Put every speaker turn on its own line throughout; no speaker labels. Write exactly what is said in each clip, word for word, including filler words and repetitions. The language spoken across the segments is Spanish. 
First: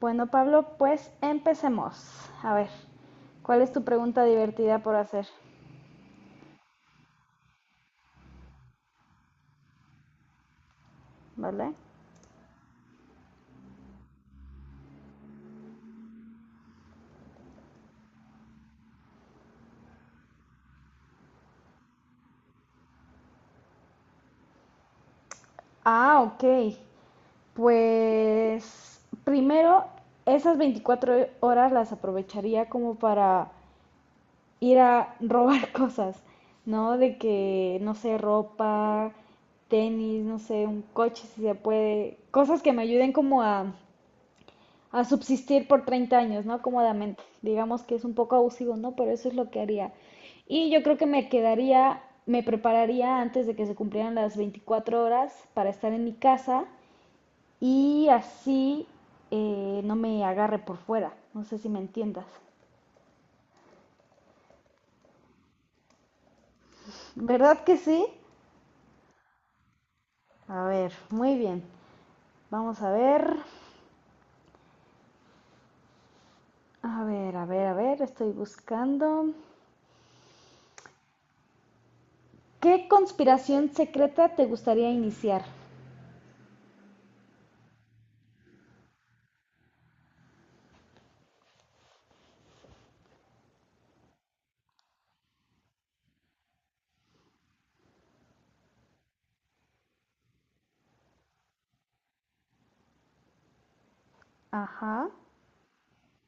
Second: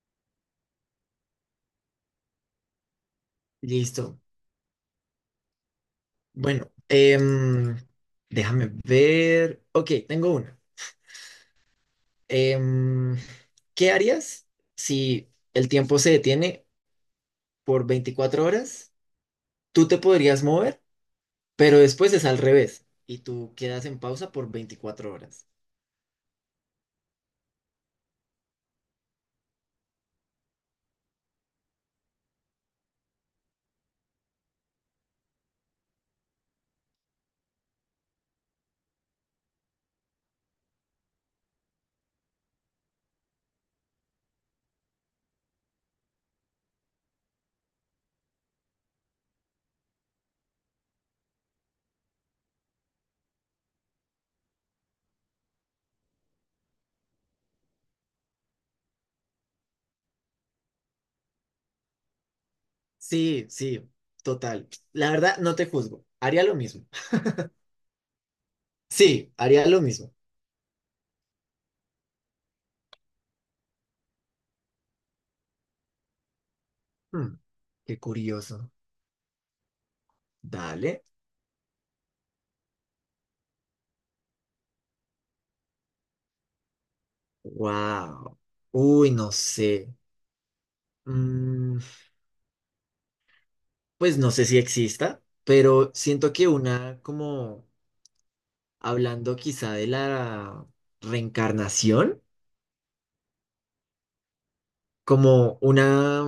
Bueno, Pablo, pues empecemos. A ver, ¿cuál es tu
Listo.
pregunta divertida por hacer?
Bueno, em, déjame ver. Ok, tengo una.
¿Vale?
Em, ¿Qué harías si el tiempo se detiene por veinticuatro horas? Tú te podrías mover, pero después es al revés y tú quedas en pausa por veinticuatro horas.
Ah, ok. Pues primero, esas veinticuatro horas las aprovecharía como para ir a robar cosas, ¿no? De que, no sé, ropa, tenis, no sé, un coche si se puede, cosas que me ayuden como a a subsistir por treinta años, ¿no? Cómodamente. Digamos que es un poco abusivo, ¿no? Pero eso es lo que haría. Y yo creo que me quedaría, me prepararía antes de que se cumplieran las veinticuatro horas para estar en mi casa y así eh, no me agarre por fuera. No sé si me entiendas.
Sí, sí, total. La verdad, no te juzgo. Haría lo mismo.
¿Verdad que sí?
Sí, haría lo mismo.
A ver, muy bien. Vamos a ver. A ver,
Hmm,
a ver, a
Qué
ver, estoy
curioso.
buscando.
Dale.
¿Qué conspiración secreta te gustaría iniciar?
Wow. Uy, no sé. Mm, Pues no sé si exista, pero siento que una, como hablando quizá de la reencarnación,
Ajá.
como una,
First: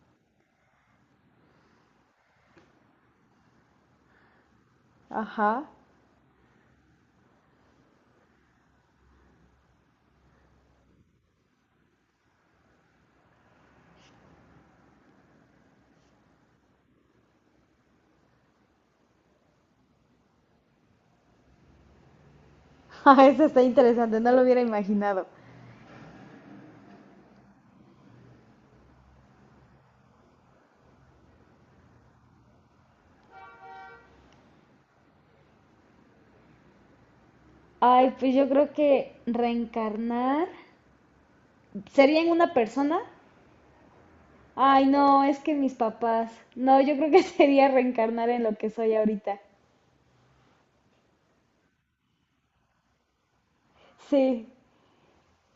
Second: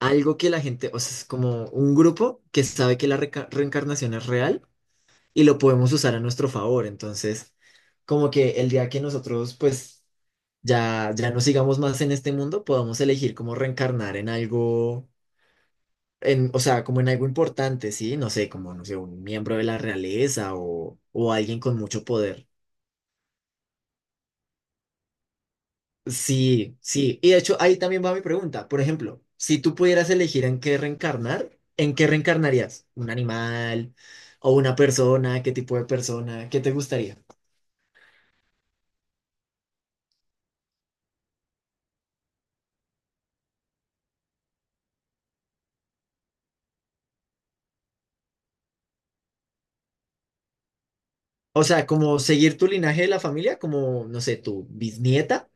algo que la gente, o sea, es como un grupo que sabe que la reca- reencarnación es real y
Ajá.
lo podemos usar a nuestro favor. Entonces, como que el día que nosotros, pues, ya, ya no sigamos más en este mundo, podamos elegir cómo reencarnar en algo en, o sea, como en algo importante, ¿sí? No sé, como, no sé, un miembro de la realeza o, o alguien con mucho poder.
Ah, eso está interesante, no lo hubiera imaginado.
Sí, sí. Y de hecho, ahí también va mi pregunta. Por ejemplo, si tú pudieras elegir en qué reencarnar, ¿en qué reencarnarías? ¿Un animal o una persona? ¿Qué tipo de persona? ¿Qué te gustaría?
Ay, pues yo creo que reencarnar sería en una persona. Ay, no, es que mis papás. No, yo creo que sería reencarnar en lo que soy ahorita.
O sea, como seguir tu linaje de la familia, como, no sé,
Sí,
tu bisnieta.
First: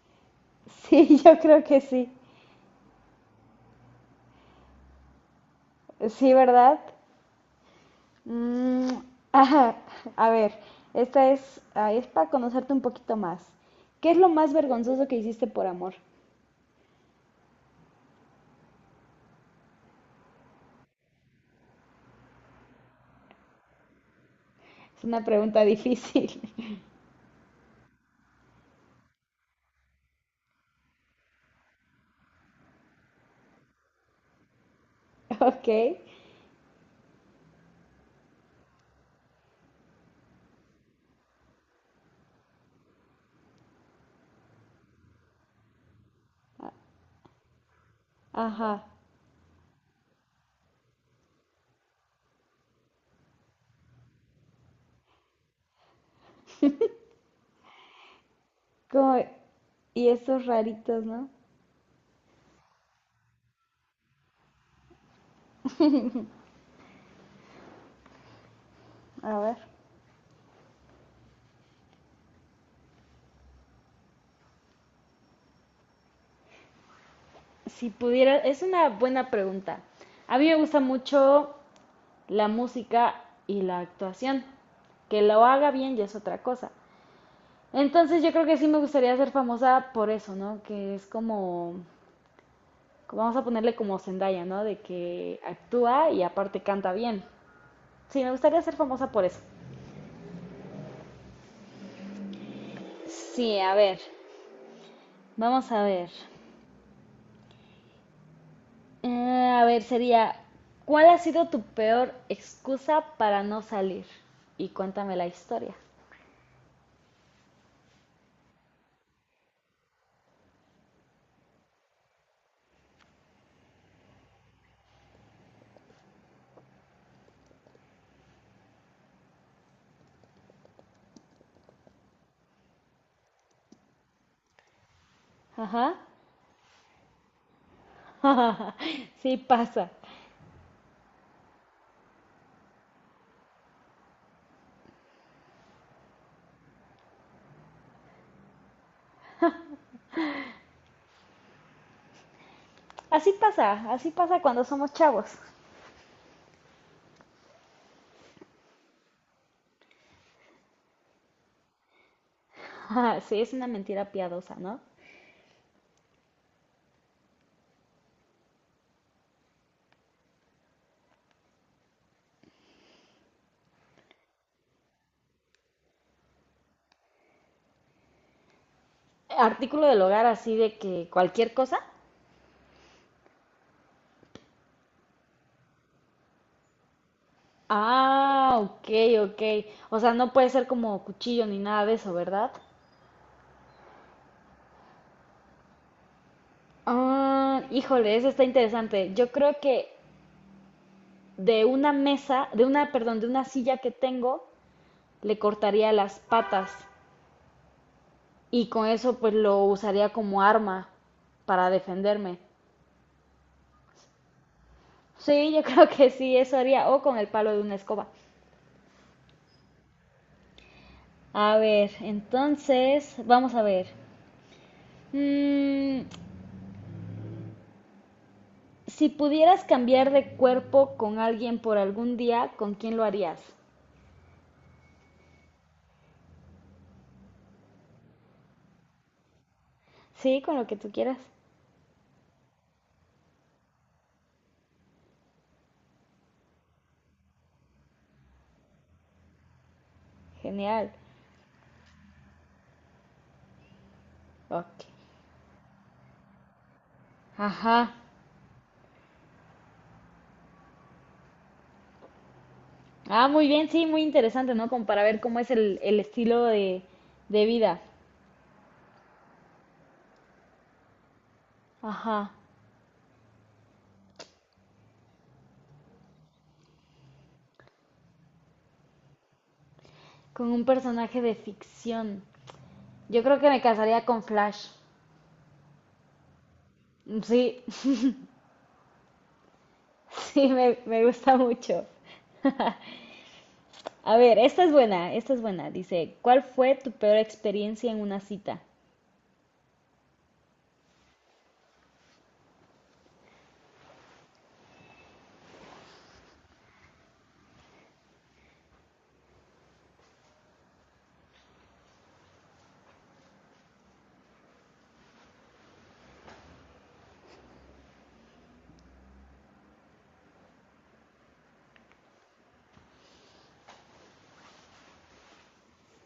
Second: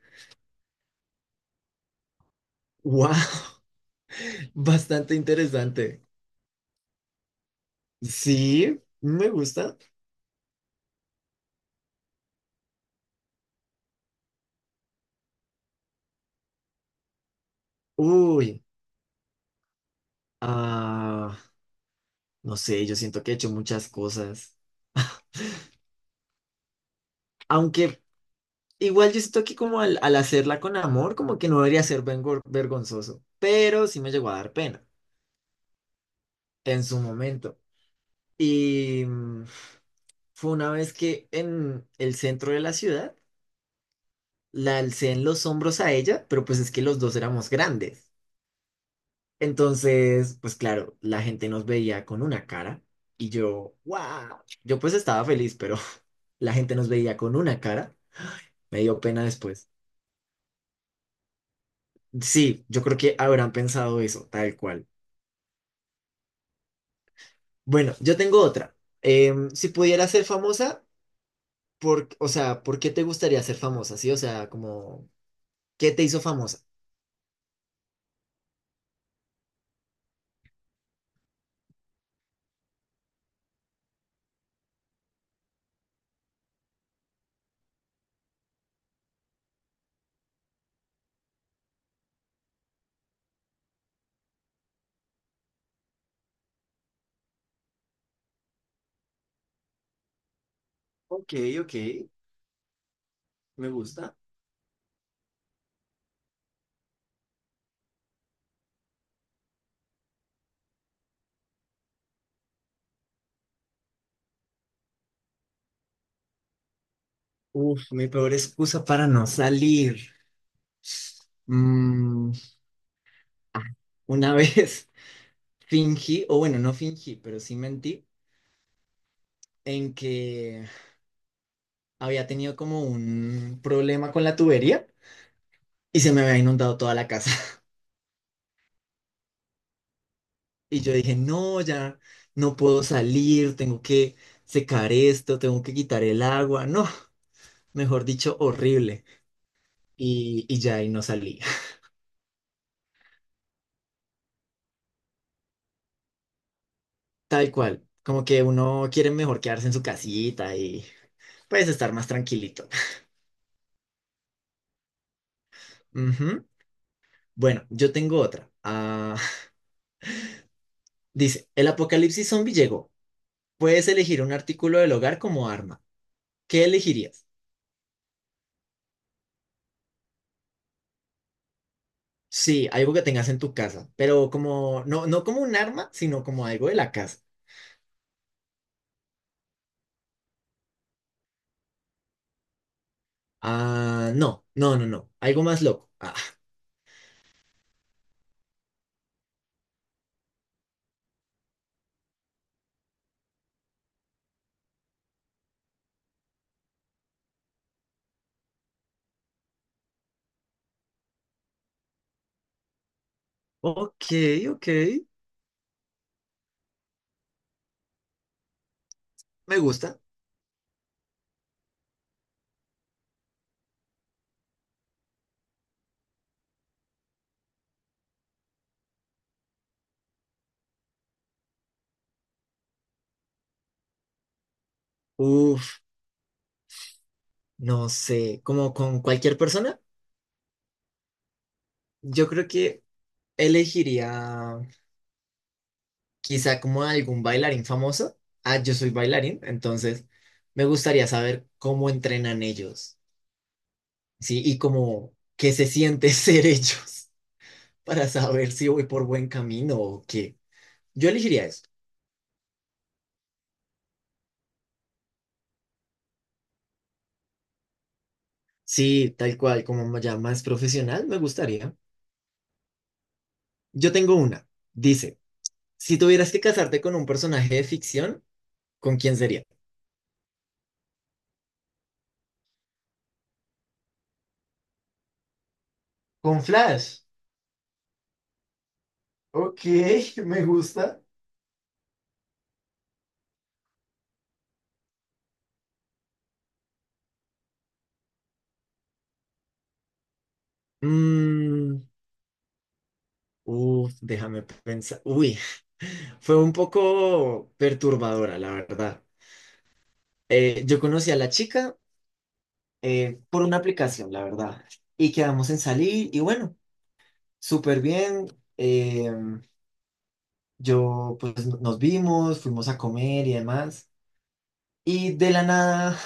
sí, yo creo que sí.
¡Wow! Bastante interesante.
Sí, ¿verdad?
Sí,
Mm,
me
ajá.
gusta.
A ver, esta es, ah, es para conocerte un poquito más. ¿Qué es lo más vergonzoso que hiciste por amor?
Uy, ah. No sé, yo siento que he hecho muchas cosas.
Es una pregunta difícil.
Aunque igual yo siento que como al, al hacerla con amor, como que no debería ser vengo- vergonzoso. Pero sí me llegó a dar pena
Ok.
en su momento. Y mm, fue una vez que en el centro de la ciudad la alcé en los hombros a ella, pero pues es que los dos éramos grandes.
Ajá.
Entonces, pues claro, la gente nos veía con una cara y yo, wow, yo pues estaba feliz, pero la gente nos veía con una cara. Me dio
Como-
pena después.
y esos raritos, ¿no?
Sí, yo creo que habrán pensado eso, tal cual. Bueno, yo tengo otra.
A
Em,
ver.
si pudieras ser famosa, por, o sea, ¿por qué te gustaría ser famosa? Sí, o sea, como, ¿qué te hizo famosa?
Si pudiera, es una buena pregunta. A mí me gusta mucho la música y la actuación. Que lo haga bien ya es otra cosa. Entonces yo creo que sí me gustaría ser famosa por eso, ¿no? Que es como, vamos a ponerle como Zendaya, ¿no? De que actúa y aparte canta bien. Sí, me gustaría ser famosa por eso.
Ok, ok,
Sí,
me
a ver.
gusta.
Vamos a ver. Ah, a ver, sería, ¿cuál ha sido tu peor excusa para no salir? Y cuéntame la historia.
Uf, mi peor excusa para no salir. Mm, ah, una vez fingí, o bueno, no fingí, pero sí mentí, en que había tenido como un problema con la tubería
Ajá.
y se me había inundado toda la casa.
Sí pasa.
Y yo dije, no, ya no puedo salir, tengo que secar esto, tengo que quitar el agua. No, mejor dicho, horrible. Y, y ya ahí no salí.
Así pasa, así pasa cuando somos chavos.
Tal cual, como que uno quiere mejor quedarse en su casita y pues estar más tranquilito.
Sí, es una mentira piadosa, ¿no?
Ujú. Bueno, yo tengo otra. Ah, dice, el apocalipsis zombie llegó. Puedes elegir un artículo del hogar como arma. ¿Qué elegirías?
Artículo del hogar así de que cualquier cosa.
Sí, algo que tengas en tu casa, pero como, no, no como un arma, sino como algo de la casa.
Ah, ok, ok. O sea, no puede ser como cuchillo ni nada de eso, ¿verdad?
Ah, no, no, no, no. Algo más loco. Ah,
Ah, híjole, eso está interesante. Yo creo que de una mesa, de una, perdón, de una silla que tengo, le cortaría las patas y con eso pues lo usaría como arma para defenderme.
ok, ok.
Sí, yo creo que sí, eso haría, o con el palo de una escoba.
Me gusta.
A ver, entonces, vamos a ver. Mm, si pudieras cambiar de cuerpo con alguien por algún día, ¿con quién lo harías?
Uf, no sé, como con cualquier persona,
Sí, con lo que tú quieras.
yo creo que elegiría quizá como algún bailarín famoso. Ah, yo soy bailarín, entonces me
Genial.
gustaría saber cómo entrenan ellos, ¿sí? Y
Ok.
cómo, qué se siente ser ellos
Ajá.
para saber si voy por buen camino o qué. Yo elegiría eso.
Ah, muy bien, sí, muy interesante, ¿no? Como para ver cómo es el, el estilo de, de vida.
Sí, tal cual, como ya más profesional, me gustaría.
Ajá,
Yo tengo una. Dice, si tuvieras que casarte con un personaje de ficción, ¿con quién sería?
con un personaje de ficción. Yo creo que me casaría con Flash.
Con Flash.
Sí,
Ok, me
sí, me,
gusta.
me gusta mucho. A ver, esta es buena, esta es buena. Dice, ¿cuál fue tu peor experiencia en una cita?
Mm, Uf, déjame pensar. Uy, fue un poco perturbadora, la verdad. Eh, yo conocí a la chica eh, por una aplicación, la verdad. Y quedamos en salir y bueno, súper bien. eh, yo, pues nos vimos, fuimos a comer y demás. Y de la nada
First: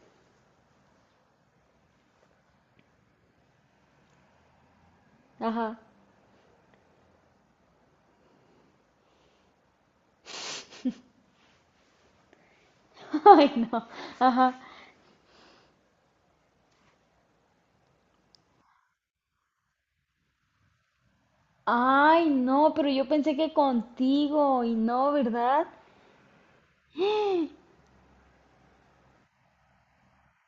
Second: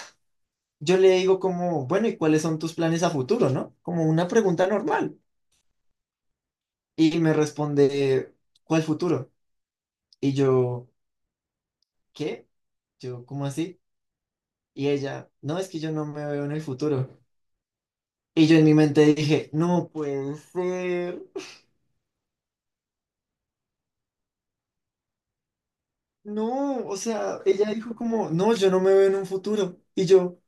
yo le digo como, bueno, ¿y cuáles son tus planes a futuro, no? Como una pregunta normal.
Ajá.
Y me responde, ¿cuál futuro? Y yo, ¿qué? Yo, ¿cómo
Ay,
así?
no. Ajá.
Y ella, no, es que yo no me veo en el futuro. Y yo en mi mente dije, no puede ser.
Ay, no, pero yo pensé que contigo y no, ¿verdad?
No, o sea, ella dijo como, no, yo no me veo en un futuro. Y yo,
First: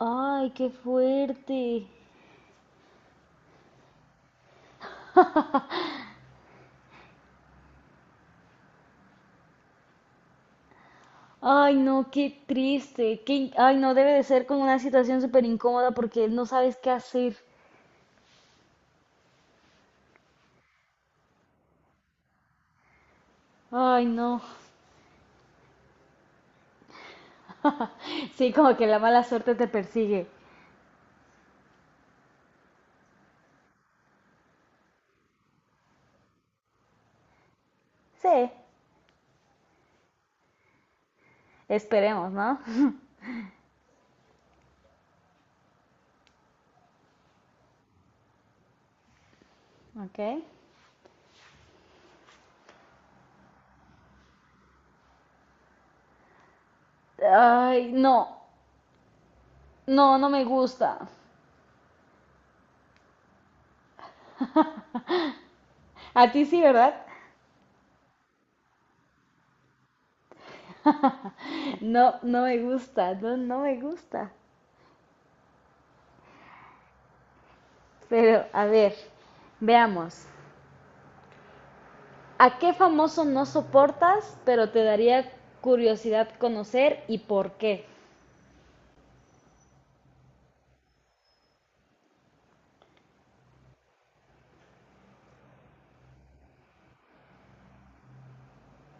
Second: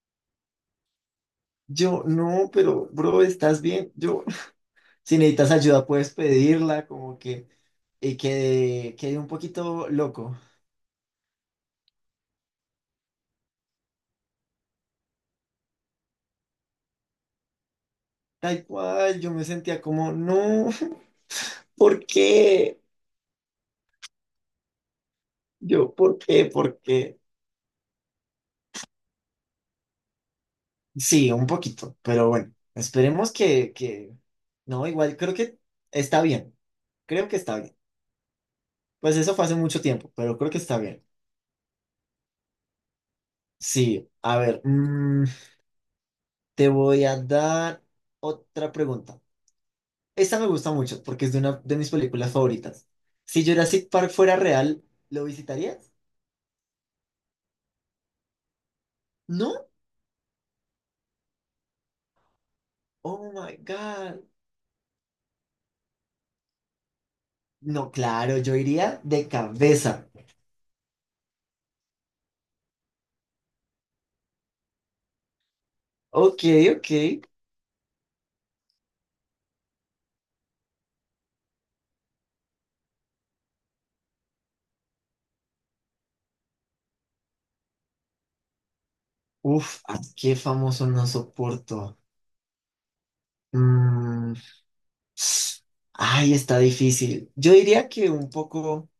Ay, qué fuerte.
yo, no, pero bro, estás bien. Yo, si necesitas ayuda, puedes pedirla, como que, y quedé, quedé un poquito loco.
Ay, no, qué triste. Qué... Ay, no, debe de ser como una situación súper incómoda porque no sabes qué hacer.
Tal cual, yo me sentía como, no, ¿por qué?
Ay, no.
Yo, ¿por qué? ¿Por qué?
Sí, como que la mala suerte te persigue.
Sí, un poquito, pero bueno, esperemos que, que, no, igual, creo que está bien, creo que está bien.
Sí,
Pues eso fue hace mucho tiempo, pero creo que está bien.
esperemos, ¿no?
Sí, a ver, mm, te voy a dar otra pregunta.
Ok.
Esta me gusta mucho porque es de una de mis películas favoritas. Si Jurassic Park fuera real, ¿lo visitarías?
Ay, no,
¿No?
no, no me gusta.
Oh my God.
A ti sí, ¿verdad?
No, claro, yo iría de cabeza.
No, no me gusta, no, no me gusta.
Ok, ok.
Pero, a ver, veamos. ¿A qué famoso no soportas, pero te daría curiosidad conocer y por qué?
Uf, ¿a qué famoso no soporto? Mm, Ay, está difícil. Yo diría que un poco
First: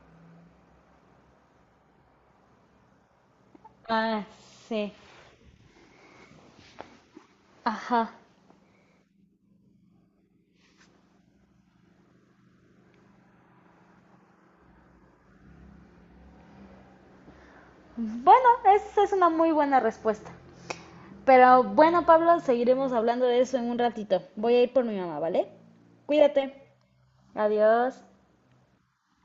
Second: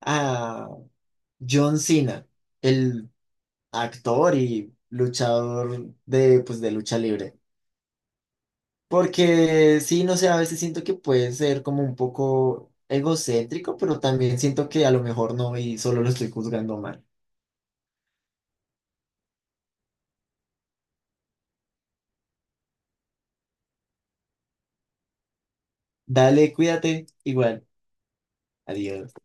a John Cena, el
Ah,
actor y
sí.
luchador de, pues, de lucha libre.
Ajá.
Porque sí, no sé, a veces siento que puede ser como un poco egocéntrico, pero también siento que a lo mejor no y solo lo estoy juzgando mal.
Bueno, esa es una muy buena respuesta. Pero bueno, Pablo, seguiremos hablando de eso en un ratito. Voy a ir por mi mamá, ¿vale?
Dale,
Cuídate.
cuídate. Igual,
Adiós.
adiós.